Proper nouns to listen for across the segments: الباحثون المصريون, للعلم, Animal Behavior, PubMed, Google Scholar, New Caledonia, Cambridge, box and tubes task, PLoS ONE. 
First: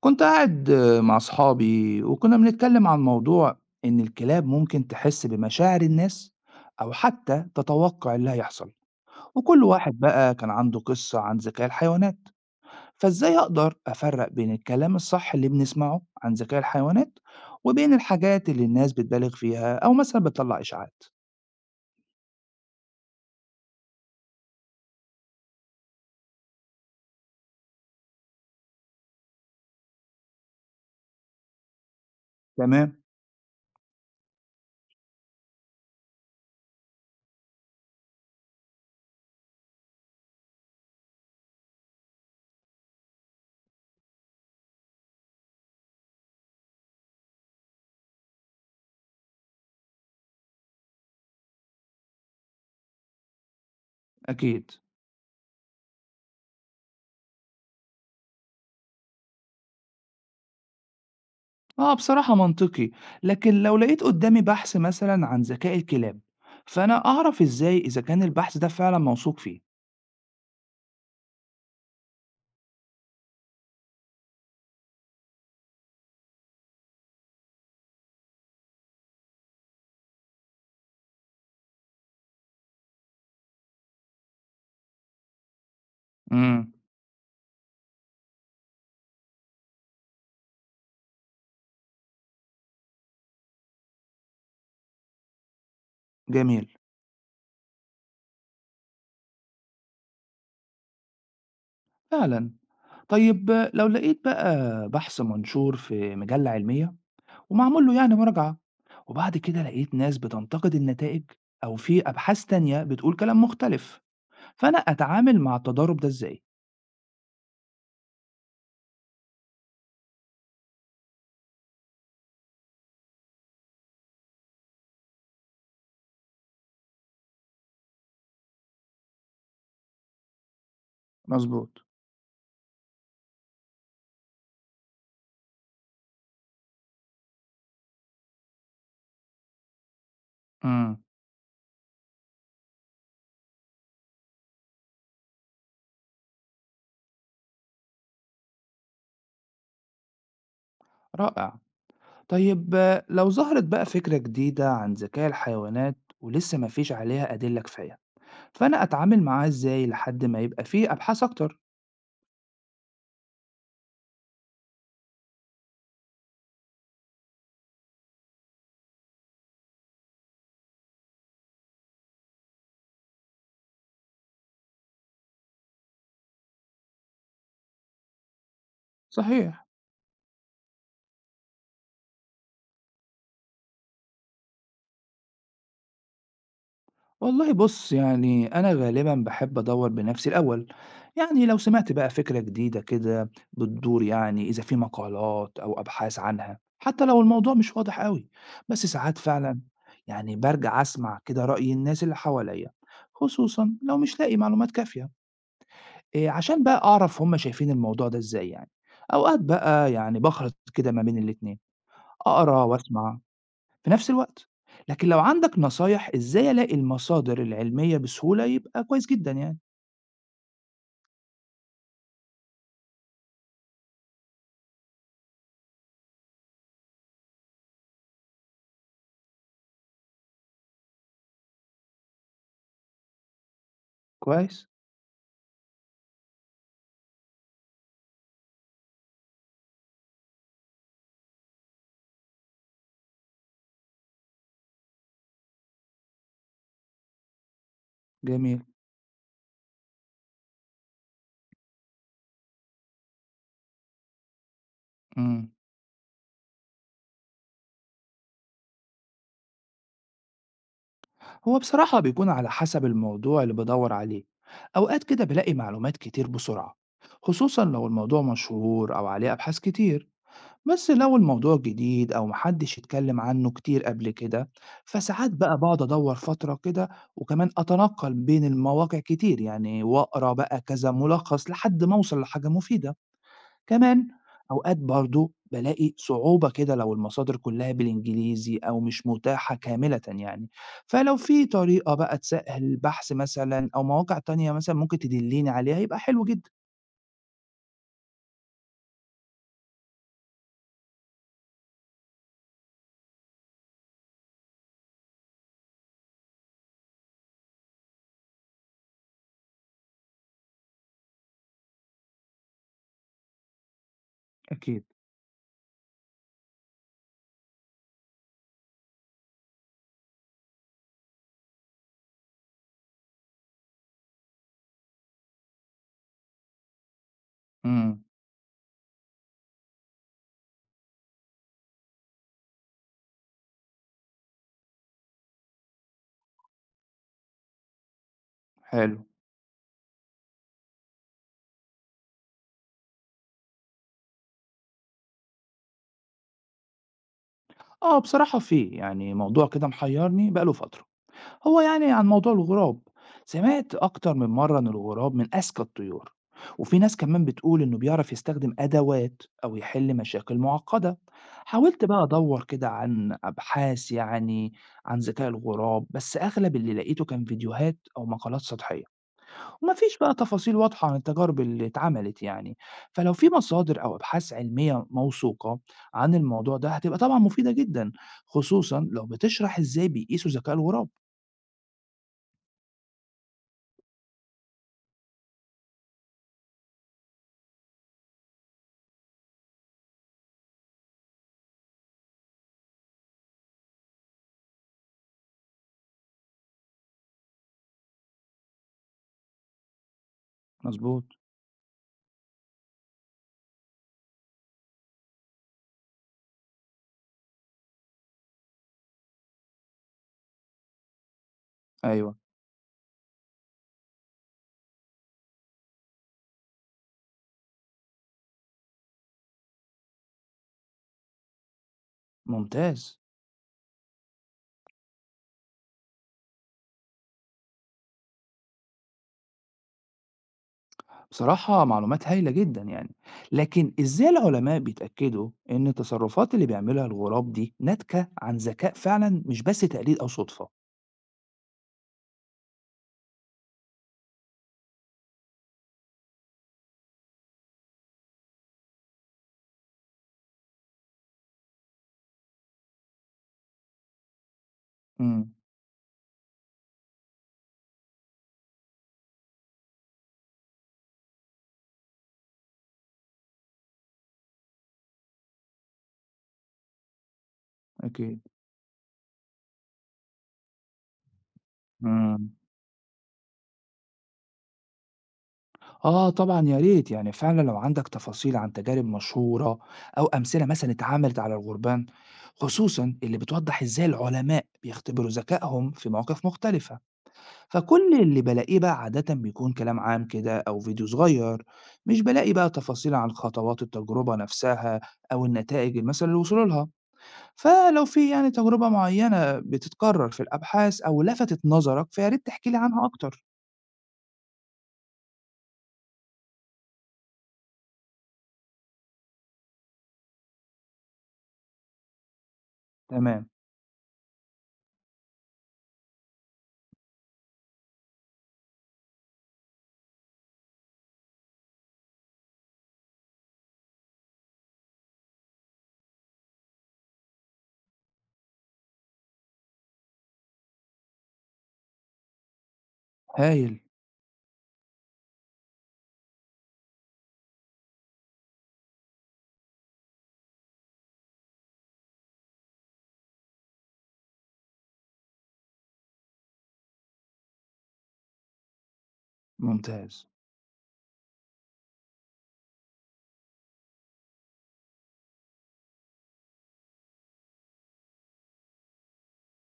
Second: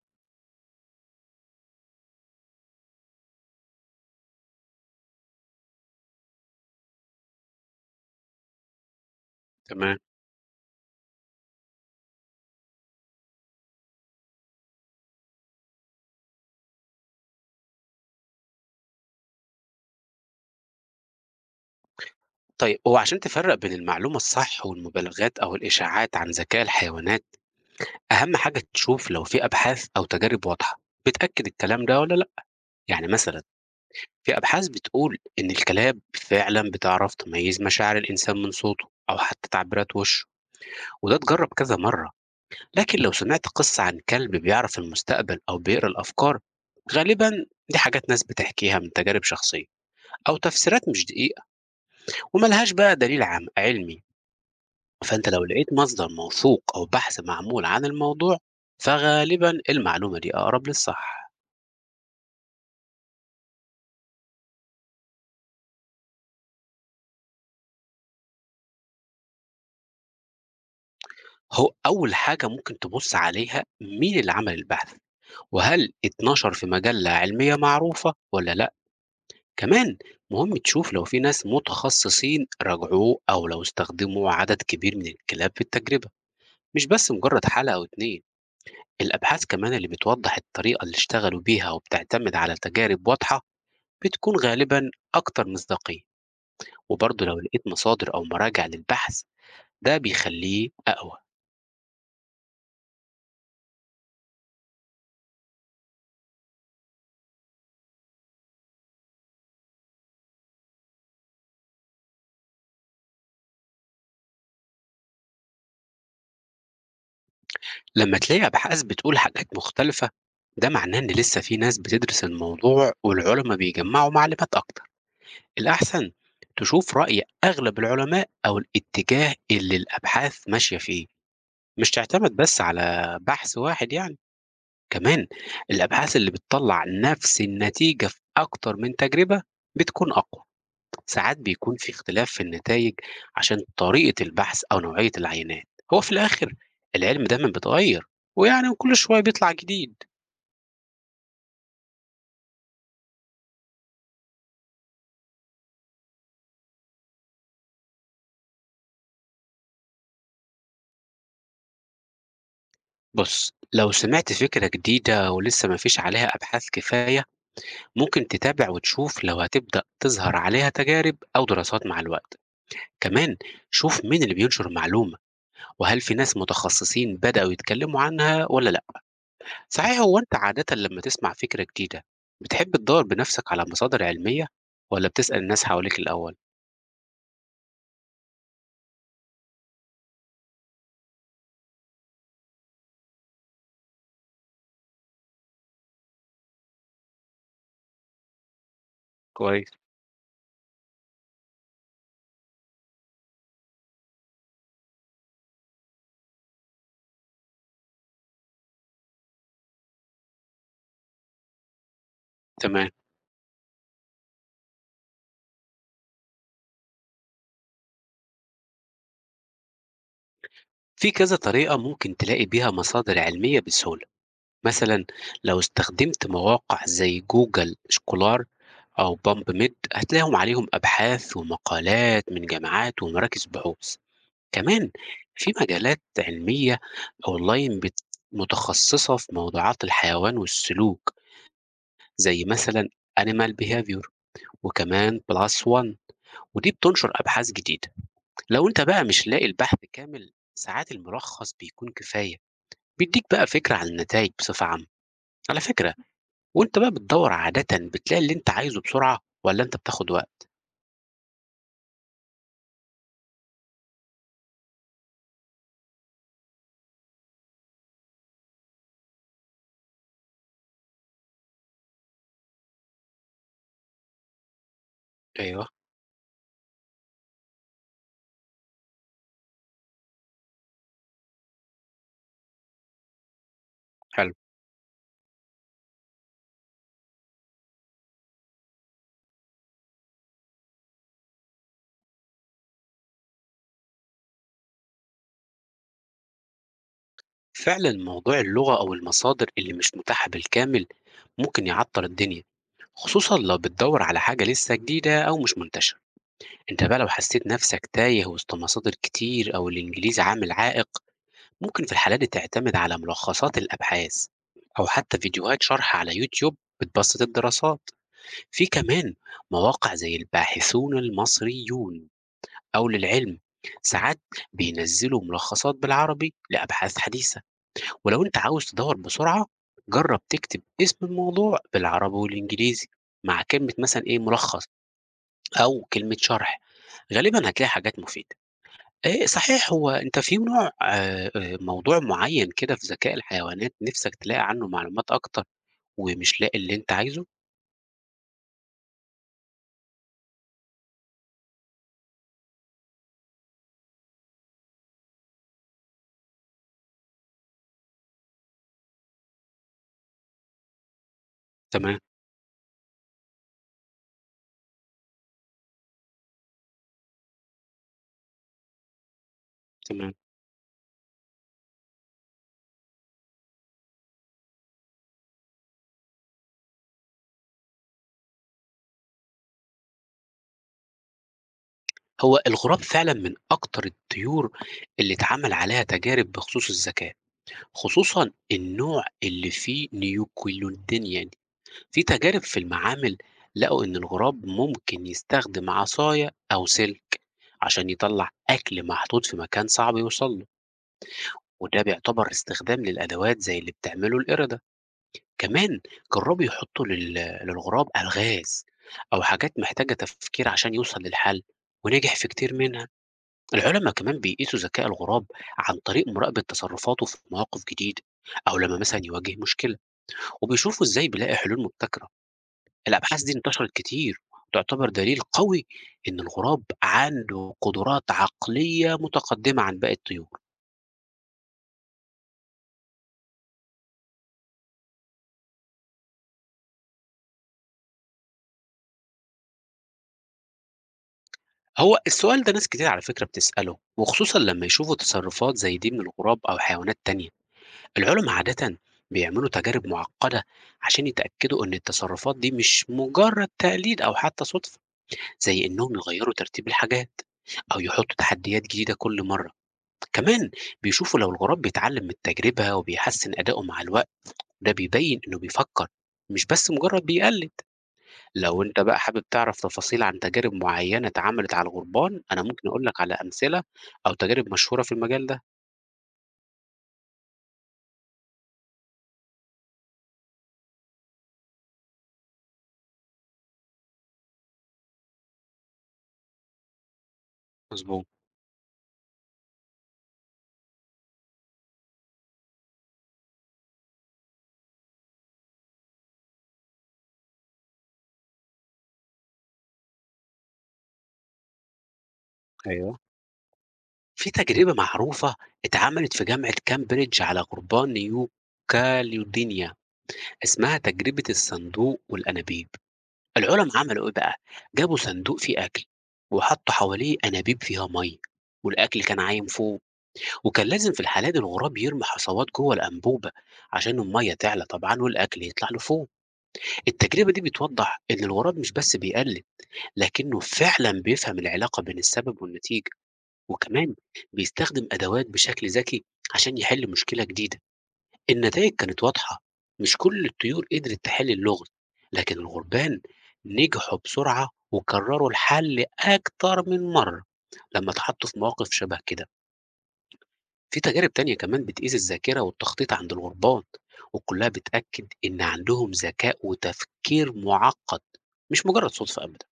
كنت قاعد مع أصحابي وكنا بنتكلم عن موضوع إن الكلاب ممكن تحس بمشاعر الناس أو حتى تتوقع اللي هيحصل وكل تمام. واحد بقى كان عنده قصة عن ذكاء الحيوانات. فإزاي أقدر أفرق بين الكلام الصح اللي بنسمعه عن ذكاء الحيوانات وبين الحاجات اللي الناس بتبالغ فيها أو مثلا بتطلع إشاعات؟ طيب هو عشان تفرّق بين المعلومة الصح والمبالغات أو الإشاعات عن ذكاء الحيوانات، أهم حاجة تشوف لو في أبحاث أو تجارب واضحة بتأكد الكلام ده والّا لأ. تمام. يعني مثلًا في أبحاث بتقول إن الكلاب فعلًا بتعرف تميّز مشاعر الإنسان من صوته أو حتى تعبيرات وشه، وده اتجرّب كذا مرّة. لكن لو سمعت قصة عن كلب بيعرف المستقبل أو بيقرا الأفكار، غالبًا دي حاجات ناس بتحكيها من تجارب شخصية أو تفسيرات مش دقيقة وما لهاش بقى دليل عام علمي. أكيد. فأنت لو لقيت مصدر موثوق أو بحث معمول عن الموضوع، فغالبا المعلومة دي أقرب للصح. آه بصراحة منطقي. لكن لو لقيت قدامي بحث مثلا عن ذكاء الكلاب فأنا أعرف إزاي إذا كان البحث ده فعلا موثوق فيه؟ هو أول حاجة ممكن تبص عليها مين اللي عمل البحث وهل اتنشر في مجلة علمية معروفة ولا لأ. كمان مهم تشوف لو في ناس متخصصين راجعوه أو لو استخدموا عدد كبير من الكلاب في التجربة، إمم، مش بس مجرد حالة أو اتنين. الأبحاث كمان اللي بتوضح الطريقة اللي اشتغلوا بيها وبتعتمد على تجارب واضحة بتكون غالبا أكتر مصداقية. جميل، وبرضه لو لقيت مصادر أو مراجع للبحث، ده بيخليه أقوى. فعلًا. طيب لو لقيت بقى بحث منشور في مجلة علمية ومعمول له يعني مراجعة، وبعد كده لقيت ناس بتنتقد النتائج أو في أبحاث تانية بتقول كلام مختلف، فأنا أتعامل مع التضارب ده إزاي؟ لما تلاقي أبحاث بتقول حاجات مختلفة، ده معناه إن لسه في ناس بتدرس الموضوع والعلماء بيجمعوا معلومات أكتر. الأحسن تشوف رأي أغلب العلماء أو الاتجاه اللي الأبحاث ماشية فيه، مظبوط. مش تعتمد بس على بحث واحد يعني. كمان الأبحاث اللي بتطلع نفس النتيجة في أكتر من تجربة بتكون أقوى. إمم، ساعات بيكون في اختلاف في النتائج عشان طريقة البحث أو نوعية العينات. هو في الآخر العلم دايما بيتغير، ويعني كل شوية بيطلع جديد. رائع. طيب آه، لو ظهرت بقى فكرة جديدة عن ذكاء الحيوانات ولسه ما فيش عليها أدلة كفاية، فأنا أتعامل معاها إزاي لحد ما يبقى في أبحاث أكتر؟ بص، لو سمعت فكرة جديدة ولسه مفيش عليها أبحاث كفاية، ممكن تتابع وتشوف لو هتبدأ تظهر عليها تجارب أو دراسات مع الوقت. كمان شوف مين اللي بينشر المعلومة، وهل في ناس متخصصين بدأوا يتكلموا عنها ولا. صحيح. صحيح، هو أنت عادة لما تسمع فكرة جديدة بتحب تدور بنفسك على مصادر علمية ولا بتسأل الناس حواليك الأول؟ والله بُص، يعني أنا غالبًا باحب أدوّر بنفسي الأول، يعني لو سمعت بقى فكرة جديدة كده بتدور يعني إذا في مقالات أو أبحاث عنها، حتى لو الموضوع مش واضح أوي، بس ساعات فعلًا كويس. يعني بارجع أسمع كده رأي الناس اللي حواليّا، خصوصًا لو مش لاقي معلومات كافية، عشان بقى أعرف هُم شايفين الموضوع ده إزاي يعني، أوقات بقى يعني باخلط كده ما بين الاتنين، أقرا تمام. وأسمع في نفس الوقت. لكن لو عندك نصايح إزاي ألاقي المصادر العلمية بسهولة يبقى كويس جدًا يعني. في كذا طريقة ممكن تلاقي بيها مصادر علمية بسهولة. مثلا لو استخدمت مواقع زي جوجل سكولار أو بامب ميد، هتلاقيهم عليهم أبحاث ومقالات من جامعات ومراكز بحوث. كويس. كمان في مجالات علمية أونلاين متخصصة في موضوعات الحيوان والسلوك، زي مثلا Animal Behavior وكمان بلس وان، ودي بتنشر أبحاث جديدة. جميل. لو أنت بقى مش لاقي البحث كامل، ساعات الملخص بيكون كفاية، بيديك بقى فكرة عن النتائج بصفة عامة. إمم. على فكرة، وأنت بقى بتدور عادة بتلاقي اللي أنت عايزه بسرعة ولا أنت بتاخد وقت؟ هو بصراحة بيكون على حسب الموضوع اللي بادوّر عليه. أوقات كده بالاقي معلومات كتير بسرعة، خصوصًا لو الموضوع مشهور أو عليه أبحاث كتير. بس لو الموضوع جديد أو ما حدش اتكلم عنه كتير قبل كده، فساعات بقى أيوه. باقعد أدوّر فترة كده وكمان أتنقّل بين المواقع كتير، يعني وأقرا بقى كذا ملخص لحد ما أوصل لحاجة مفيدة. كمان حلو. أوقات برضه بالاقي صعوبة كده لو المصادر كلها بالإنجليزي أو مش متاحة كاملة يعني، فلو في طريقة بقى تسهل البحث مثلا أو مواقع تانية مثلا ممكن تدليني عليها يبقى حلو جدا. فعلا موضوع اللغة أو المصادر اللي مش متاحة بالكامل ممكن يعطل الدنيا، خصوصا لو بتدور على حاجة لسه جديدة أو مش منتشرة. أنت بقى لو حسيت نفسك تايه وسط مصادر كتير أو الإنجليزي عامل عائق، ممكن في الحالة دي تعتمد على ملخصات الأبحاث أكيد. أو حتى فيديوهات شرح على يوتيوب بتبسط الدراسات. في كمان مواقع زي الباحثون المصريون أو للعلم، ساعات بينزلوا ملخصات بالعربي لأبحاث حديثة. امم. ولو أنت عاوز تدور بسرعة، جرب تكتب اسم الموضوع بالعربي والإنجليزي مع كلمة مثلا إيه ملخص أو كلمة شرح، غالبا هتلاقي حاجات مفيدة. حلو. إيه صحيح، هو أنت في نوع موضوع معيّن كده في ذكاء الحيوانات نِفْسك تلاقي عنّه معلومات أكتر ومش لاقي اللي أنت عايزه؟ اه بصراحة في يعني موضوع كده محيرني بقاله فترة، هو يعني عن موضوع الغراب. سمعت أكتر من مرة إن الغراب من أذكى الطيور، وفي ناس كمان بتقول إنه بيعرف يستخدم أدوات أو يحل مشاكل معقدة. حاولت تمام، بقى أدور كده عن أبحاث يعني عن ذكاء الغراب، بس أغلب اللي لقيته كان فيديوهات أو مقالات سطحية ومفيش بقى تمام. تفاصيل واضحة عن التجارب اللي اتعملت يعني. فلو في مصادر أو أبحاث علمية موثوقة عن الموضوع ده هتبقى طبعا مفيدة جدا، خصوصا لو بتشرح إزاي بيقيسوا ذكاء الغراب. هو الغراب فعلًا من أكتر الطيور اللي اتعمل عليها تجارب بخصوص الذكاء، خصوصًا النوع اللي فيه نيوكليودينيا دي. في تجارب في المعامل لقوا إن الغراب ممكن يستخدم عصاية أو سلك عشان يطلّع أكل محطوط في مكان صعب يوصل له. مظبوط. وده بيعتبر استخدام للأدوات زي اللي بتعمله القردة. كمان جربوا يحطوا للغراب ألغاز أو حاجات محتاجة تفكير عشان يوصل للحل، أيوه. ونجح في كتير منها. العلماء كمان بيقيسوا ذكاء الغراب عن طريق مراقبة تصرفاته في مواقف جديدة أو لما مثلا يواجه مشكلة، وبيشوفوا إزاي بيلاقي حلول مبتكرة. ممتاز. الأبحاث دي انتشرت كتير وتعتبر دليل قوي إن الغراب عنده قدرات عقلية متقدمة عن باقي الطيور. بصراحة معلومات هايلة جدًا يعني، لكن إزاي العلماء بيتأكدوا إن التصرفات اللي بيعملها الغراب دي ناتجة عن ذكاء فعلًا مش بس تقليد أو صدفة؟ هو السؤال ده ناس كتير على فكرة بتسأله، وخصوصا لما يشوفوا تصرفات زي دي من الغراب أو حيوانات تانية. العلماء عادة بيعملوا تجارب معقدة عشان يتأكدوا إن التصرفات دي مش مجرد تقليد أو حتى صدفة، إمم، زي إنهم يغيروا ترتيب الحاجات أو يحطوا تحديات جديدة كل مرة. كمان بيشوفوا لو الغراب بيتعلم من التجربة وبيحسن أدائه مع الوقت، ده بيبين إنه بيفكر، مش بس مجرد بيقلد. أكيد، لو أنت بقى حابب تعرف تفاصيل عن تجارب معينة اتعملت على الغربان، إمم. أنا ممكن أقول لك على أمثلة أو تجارب مشهورة في المجال ده. آه طبعًا يا ريت، يعني فعلًا لو عندك تفاصيل عن تجارب مشهورة أو أمثلة مثلًا اتعملت على الغربان، خصوصًا اللي بتوضح إزاي العلماء بيختبروا ذكائهم في مواقف مختلفة. فكل مضبوط. اللي بالاقيه بقى عادة بيكون كلام عام كده أو فيديو صغير، مش بلاقي بقى تفاصيل عن خطوات التجربة نفسها أو النتائج مثلا للوصول لها. فلو في يعني تجربة معينة بتتكرر في الأبحاث أو لفتت نظرك فيا ريت تحكي لي عنها أيوه. أكتر. في تجربة معروفة اتعملت في جامعة كامبريدج على غربان نيو كاليدونيا، اسمها تجربة الصندوق والأنابيب. تمام. العلماء عملوا إيه بقى؟ جابوا صندوق فيه أكل وحطوا حواليه أنابيب فيها مية، والأكل كان عايم فوق، وكان لازم في الحالة دي الغراب يرمي حصوات جوه الأنبوبة عشان المية تعلى طبعا والأكل يطلع لفوق. التجربة دي بتوضح إن الغراب مش بس بيقلد، لكنه فعلا بيفهم العلاقة بين السبب والنتيجة، هايل. وكمان بيستخدم أدوات بشكل ذكي عشان يحل مشكلة جديدة. النتائج كانت واضحة، مش كل الطيور قدرت تحل اللغز، لكن الغربان نجحوا بسرعة وكرروا الحل أكتر من مرة لما اتحطوا في مواقف شبه كده. ممتاز. في تجارب تانية كمان بتقيس الذاكرة والتخطيط عند الغربان، وكلها بتأكد إن عندهم ذكاء وتفكير معقد، مش مجرد صدفة أبدا.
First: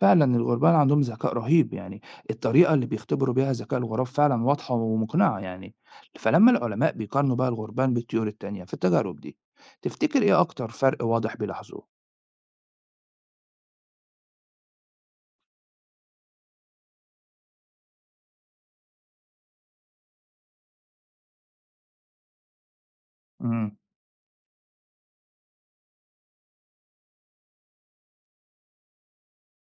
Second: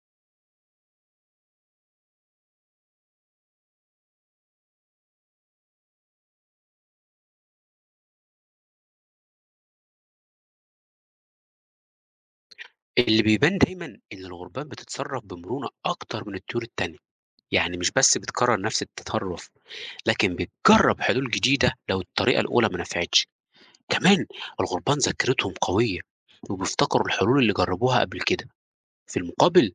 فعلا الغربان عندهم ذكاء رهيب يعني، الطريقة اللي بيختبروا بيها ذكاء الغراب فعلا واضحة ومقنعة يعني. فلما العلماء بيقارنوا بقى الغربان بالطيور التانية في التجارب دي، تفتكر ايه اكتر فرق واضح بيلاحظوه؟ اللي بيبان دايما إن الغربان بتتصرف بمرونة أكتر من الطيور التانية، يعني مش بس بتكرر نفس التطرف، لكن بتجرب حلول جديدة لو الطريقة الأولى ما نفعتش. إمم، كمان الغربان ذاكرتهم قوية وبيفتكروا الحلول اللي جربوها قبل كده. في المقابل،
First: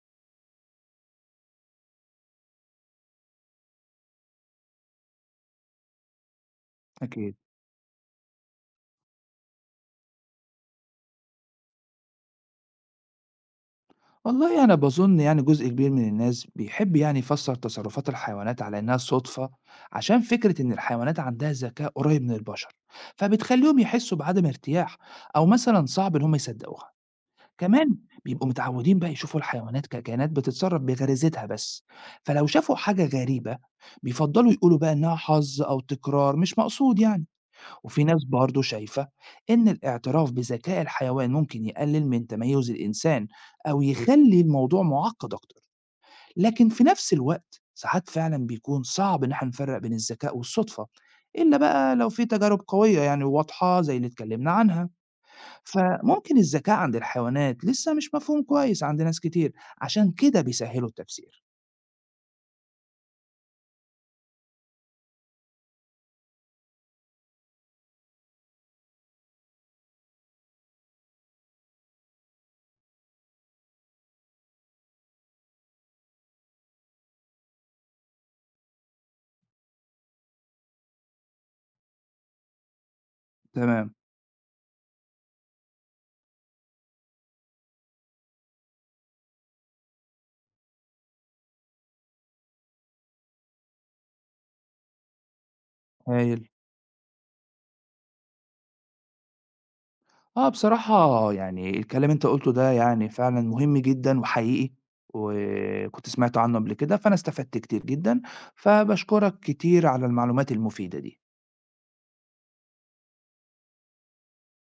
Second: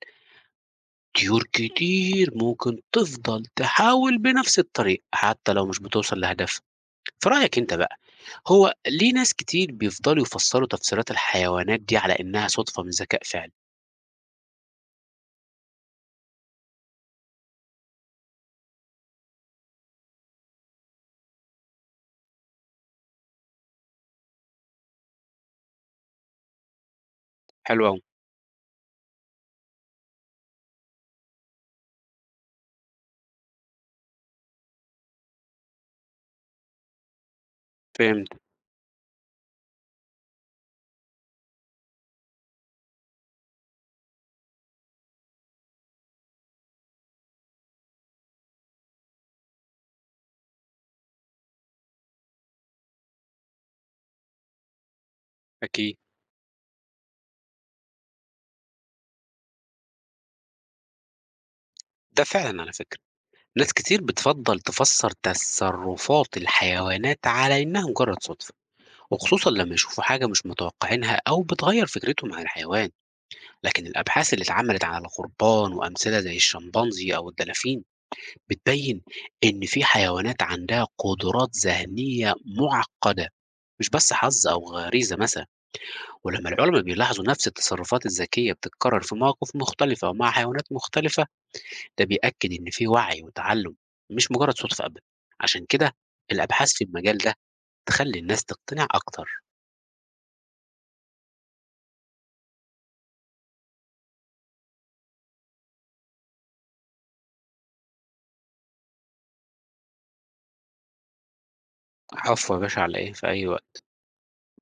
طيور كتير ممكن تفضل تحاول بنفس الطريق حتى لو مش بتوصل لهدفها. في أكيد. رأيك انت بقى، هو ليه ناس كتير بيفضلوا يفسروا تفسيرات الحيوانات دي على انها صدفة من ذكاء فعلي؟ والله أنا باظُن يعني جزء كبير من الناس بيحب يعني يفسّر تصرفات الحيوانات على إنها صُدفة، عشان فكرة إن الحيوانات عندها ذكاء قريب من البشر، فبتخلّيهم يحسّوا بعدم ارتياح أو مثلًا صعب إن هم يصدّقوها. حلو كمان قوي. بيبقوا متعوّدين بقى يشوفوا الحيوانات ككائنات بتتصرّف بغريزتها بس، فلو شافوا حاجة غريبة بيفضّلوا يقولوا بقى إنها حظ أو تكرار مش مقصود يعني. وفي ناس فهمت. برضه شايفة إن الاعتراف بذكاء الحيوان ممكن يقلل من تميز الإنسان أو يخلي الموضوع معقد أكتر. لكن في نفس الوقت ساعات فعلا بيكون صعب إن احنا نفرق بين الذكاء والصدفة، إلا بقى لو في تجارب قوية يعني واضحة زي اللي اتكلمنا عنها. اكيد. فممكن الذكاء عند الحيوانات لسه مش مفهوم كويس عند ناس كتير، عشان كده بيسهلوا التفسير. ده فعلا على فكرة، ناس كتير بتفضل تفسر تصرفات الحيوانات على انها مجرد صدفة، وخصوصا لما يشوفوا حاجة مش متوقعينها أو بتغير فكرتهم عن الحيوان. لكن الأبحاث اللي اتعملت على الغربان وأمثلة زي الشمبانزي أو الدلافين بتبيّن إن في حيوانات عندها قدرات ذهنية مُعقّدة، مش تمام. بس حظ أو غريزة مثلًا، ولمّا العُلما بيلاحظوا نفس التصرفات الذكية بتتكرر في مواقف مختلفة ومع حيوانات مختلفة، ده بيأكد إن في وعي وتعلُّم، مش مجرد صُدفة أبدًا. عشان كده هايل. الأبحاث في المجال ده تخلّي الناس تقتنع أكتر. آه، بصراحة يعني الكلام اللي أنت قُلته ده يعني فعلًا مهم جدًا وحقيقي، وكنت سمعت عنه قبل كده، فأنا استفدت كتير جدًا، فباشكرك كتير على المعلومات المفيدة دي. العفو يا باشا، على إيه، في أي وقت.